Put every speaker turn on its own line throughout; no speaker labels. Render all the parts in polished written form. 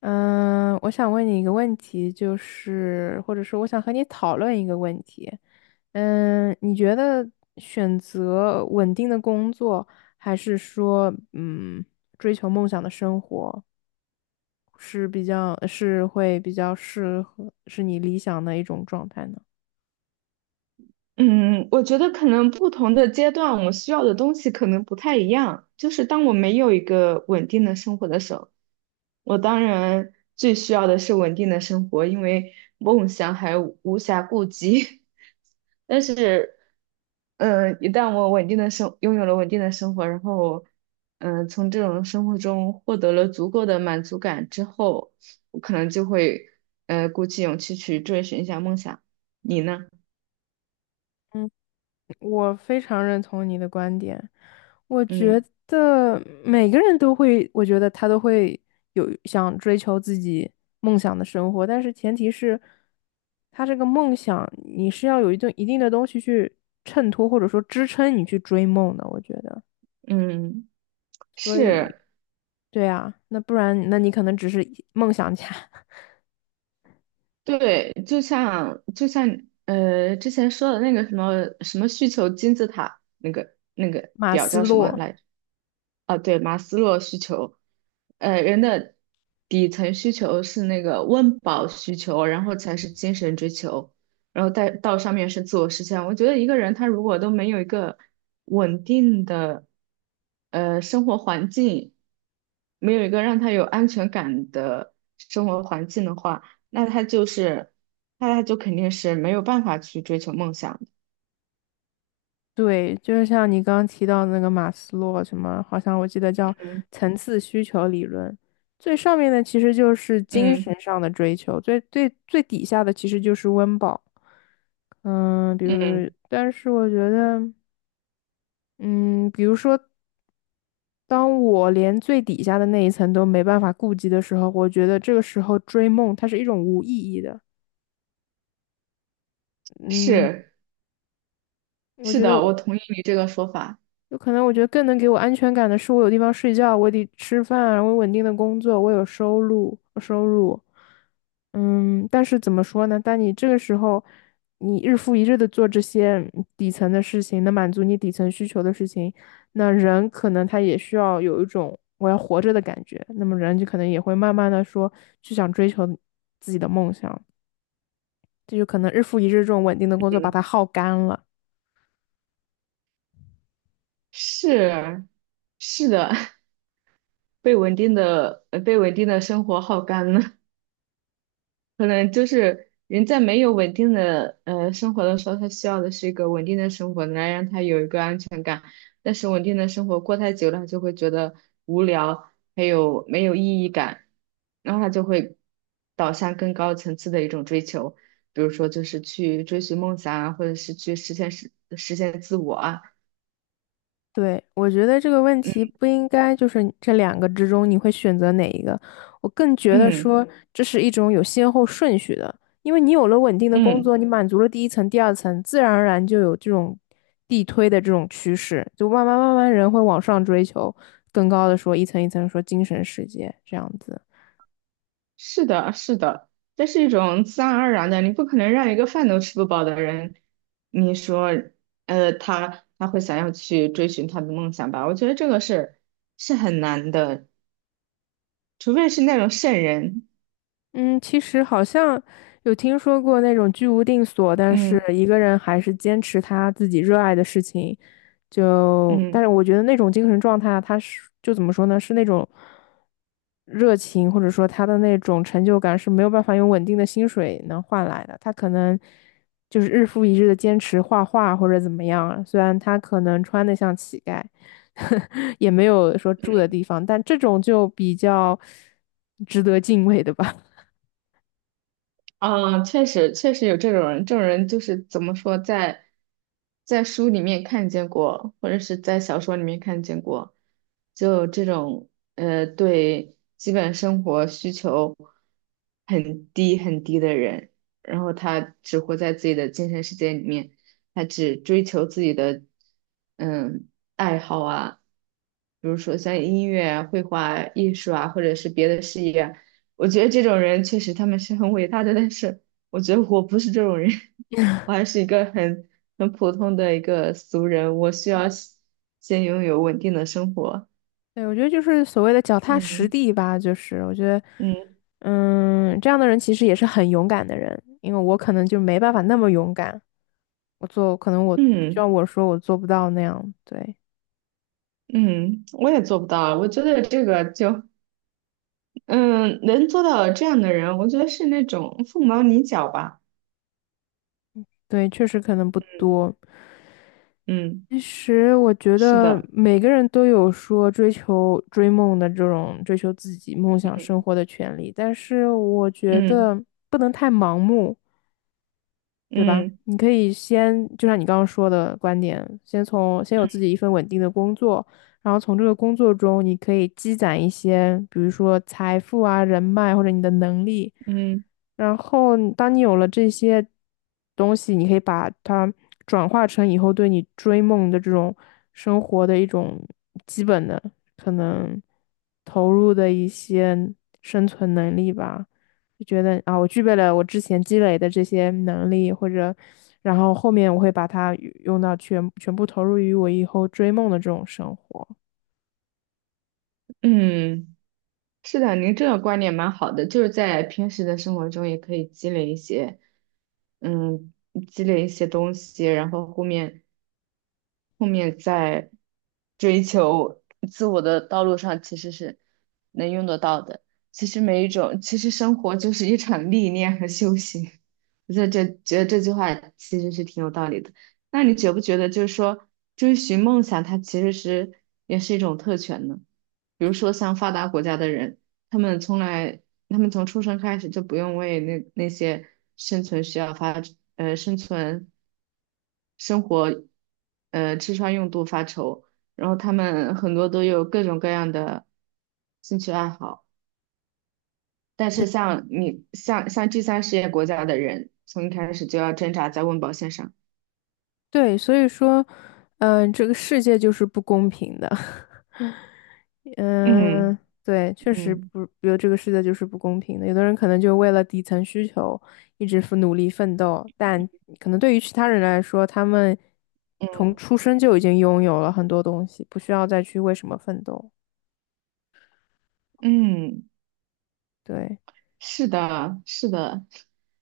嗯，我想问你一个问题，就是或者说我想和你讨论一个问题。你觉得选择稳定的工作，还是说追求梦想的生活，是比较是会比较适合是你理想的一种状态呢？
嗯，我觉得可能不同的阶段，我需要的东西可能不太一样。就是当我没有一个稳定的生活的时候，我当然最需要的是稳定的生活，因为梦想还无暇顾及。但是，一旦我稳定的生，拥有了稳定的生活，然后，从这种生活中获得了足够的满足感之后，我可能就会，鼓起勇气去追寻一下梦想。你呢？
我非常认同你的观点，我觉
嗯。
得每个人都会，我觉得他都会有想追求自己梦想的生活，但是前提是，他这个梦想你是要有一定一定的东西去衬托或者说支撑你去追梦的，我觉得。
嗯，是，
对啊，那不然那你可能只是梦想家，
对，就像之前说的那个什么什么需求金字塔那个
马
表
斯
叫什么
洛。
来着？啊，对，马斯洛需求，呃，人的底层需求是那个温饱需求，然后才是精神追求，然后再到上面是自我实现。我觉得一个人他如果都没有一个稳定的生活环境，没有一个让他有安全感的生活环境的话，那他就是，那他就肯定是没有办法去追求梦想。
对，就是像你刚刚提到那个马斯洛什么，好像我记得叫
嗯
层次需求理论，最上面的其实就是精
嗯
神上的追求，最最最底下的其实就是温饱。嗯，比如，
嗯，
但是我觉得，嗯，比如说，当我连最底下的那一层都没办法顾及的时候，我觉得这个时候追梦它是一种无意义的。嗯，
是，
我
是
觉得。
的，我同意你这个说法。
有可能我觉得更能给我安全感的是，我有地方睡觉，我得吃饭，我有稳定的工作，我有收入但是怎么说呢？当你这个时候，你日复一日的做这些底层的事情，能满足你底层需求的事情，那人可能他也需要有一种我要活着的感觉，那么人就可能也会慢慢的说去想追求自己的梦想，这就可能日复一日这种稳定的工作把
嗯，
它耗干了。
是，是的，被稳定的生活耗干了。可能就是人在没有稳定的生活的时候，他需要的是一个稳定的生活，来让他有一个安全感。但是稳定的生活过太久了，他就会觉得无聊，还有没有意义感，然后他就会导向更高层次的一种追求，比如说就是去追寻梦想啊，或者是去实现自我啊，
对，我觉得这个问题
嗯
不应该就是这两个之中你会选择哪一个。我更觉得
嗯。
说这是一种有先后顺序的，因为你有了稳定的工
嗯，
作，你满足了第一层、第二层，自然而然就有这种递推的这种趋势，就慢慢慢慢人会往上追求更高的说一层一层说精神世界这样子。
是的，是的，这是一种自然而然的，你不可能让一个饭都吃不饱的人，你说，呃，他会想要去追寻他的梦想吧？我觉得这个是是很难的，除非是那种圣人。
嗯，其实好像有听说过那种居无定所，但是
嗯
一个人还是坚持他自己热爱的事情，但是
嗯。
我觉得那种精神状态，他是就怎么说呢，是那种热情，或者说他的那种成就感是没有办法用稳定的薪水能换来的。他可能就是日复一日的坚持画画或者怎么样啊，虽然他可能穿得像乞丐，也没有说住的地方，但这种就比较值得敬畏的吧。
嗯，确实，确实有这种人，这种人就是怎么说，在书里面看见过，或者是在小说里面看见过，就这种呃，对基本生活需求很低很低的人，然后他只活在自己的精神世界里面，他只追求自己的嗯爱好啊，比如说像音乐啊、绘画啊艺术啊，或者是别的事业啊我觉得这种人确实他们是很伟大的，但是我觉得我不是这种人，我还是一个很普通的一个俗人，我需要先拥有稳定的生活。
对，我觉得就是所谓的脚踏实
嗯
地吧，就是我觉得，
嗯
这样的人其实也是很勇敢的人，因为我可能就没办法那么勇敢，可能我就
嗯
像我说我做不到那样，对
嗯，我也做不到啊，我觉得这个就嗯，能做到这样的人，我觉得是那种凤毛麟角吧。
对，确实可能不多。
嗯，
其实我觉
是
得
的，
每个人都有说追求追梦的这种追求自己梦想生活的权利，但是我觉
嗯
得不能太盲目。对吧？
嗯
你可以先，就像你刚刚说的观点，先从先有自己一份稳定的工作，然后从这个工作中，你可以积攒一些，比如说财富啊、人脉或者你的能力。
嗯嗯
然后你当你有了这些东西，你可以把它转化成以后对你追梦的这种生活的一种基本的可能投入的一些生存能力吧。就觉得啊，我具备了我之前积累的这些能力，或者，然后后面我会把它与用到全全部投入于我以后追梦的这种生活。
嗯。是的，您这个观点蛮好的，就是在平时的生活中也可以积累一些，嗯，积累一些东西，然后后面后面在追求自我的道路上，其实是能用得到的。其实每一种，其实生活就是一场历练和修行。我觉得这句话其实是挺有道理的。那你觉不觉得，就是说追寻梦想，它其实是也是一种特权呢？比如说像发达国家的人，他们从来他们从出生开始就不用为那些生存需要发，生存、生活，吃穿用度发愁。然后他们很多都有各种各样的兴趣爱好，但是像你像像第三世界国家的人，从一开始就要挣扎在温饱线上。
对，所以说，这个世界就是不公平的。
嗯
嗯，对，确实
嗯
不，比如这个世界就是不公平的。有的人可能就为了底层需求一直努力奋斗，但可能对于其他人来说，他们从
嗯
出生就已经拥有了很多东西，不需要再去为什么奋斗。
嗯。
对。
是的，是的，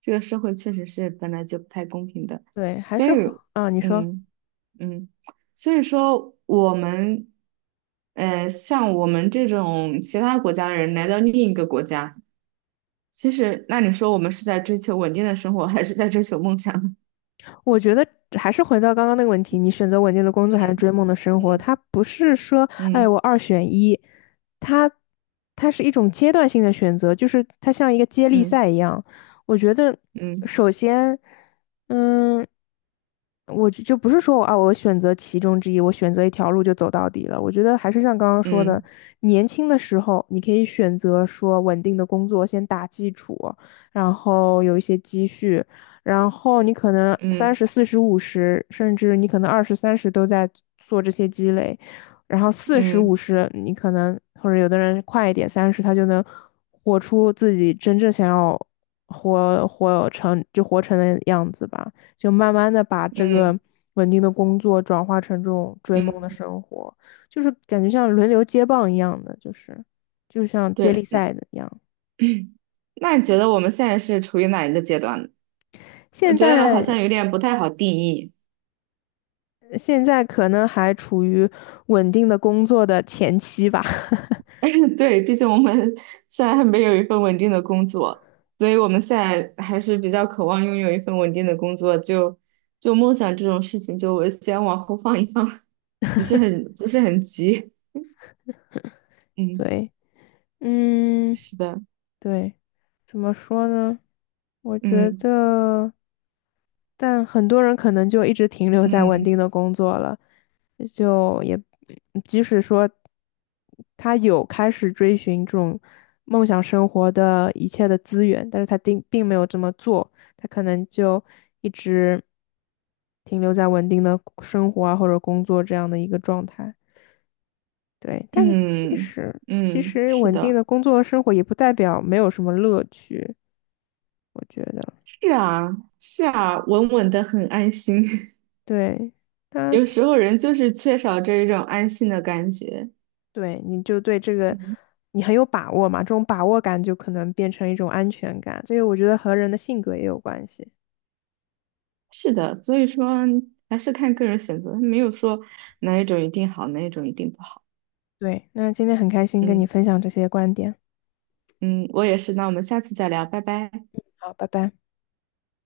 这个社会确实是本来就不太公平的，
对，还
所以，
是回啊，你说，
嗯嗯，所以说我们，呃，像我们这种其他国家的人来到另一个国家，其实那你说我们是在追求稳定的生活，还是在追求梦想呢？
我觉得还是回到刚刚那个问题，你选择稳定的工作还是追梦的生 活？
嗯
它不是说，哎，
嗯
我二选一，它它是一种阶段性的选择，就是它像一个接力
嗯
赛一样。我觉得，
嗯
首先，嗯，我就不是说我啊，我选择其中之一，我选择一条路就走到底了。我觉得还是像刚刚说的，
嗯
年轻的时候你可以选择说稳定的工作先打基础，然后有一些积蓄。然后你可能三
嗯
十、四十、五十，甚至你可能二十、三十都在做这些积累，然后四十、五
嗯
十，你可能或者有的人快一点，三十他就能活出自己真正想要活成的样子吧，就慢慢的把这个
嗯
稳定的工作转化成这种追梦的
嗯，
生活，就是感觉像轮流接棒一样的，就是就像接力
对，那
赛的一样。
那你觉得我们现在是处于哪一个阶段呢？我
现
觉得好
在
像有点不太好定义。
现在可能还处于稳定的工作的前期吧。
对，毕竟我们现在还没有一份稳定的工作，所以我们现在还是比较渴望拥有一份稳定的工作。就梦想这种事情，就我先往后放一放，不是很急。嗯，
对，嗯，
是的，
对，怎么说呢？我觉
嗯
得，但很多人可能就一直停留在稳
嗯
定的工作了，就也即使说他有开始追寻这种梦想生活的一切的资源，但是他并没有这么做，他可能就一直停留在稳定的生活啊或者工作这样的一个状态。对，但其
嗯
实其
嗯，
实
是
稳定
的，
的工作生活也不代表没有什么乐趣，我觉得，
是啊是啊，稳稳的很安心。
对，他
有时候人就是缺少这一种安心的感觉。
对你就对这个
嗯。
你很有把握嘛，这种把握感就可能变成一种安全感，这个我觉得和人的性格也有关系。
是的，所以说还是看个人选择，没有说哪一种一定好，哪一种一定不好。
对，那今天很开心跟你
嗯
分享这些观点，
嗯，我也是，那我们下次再聊，拜拜。
好，拜拜。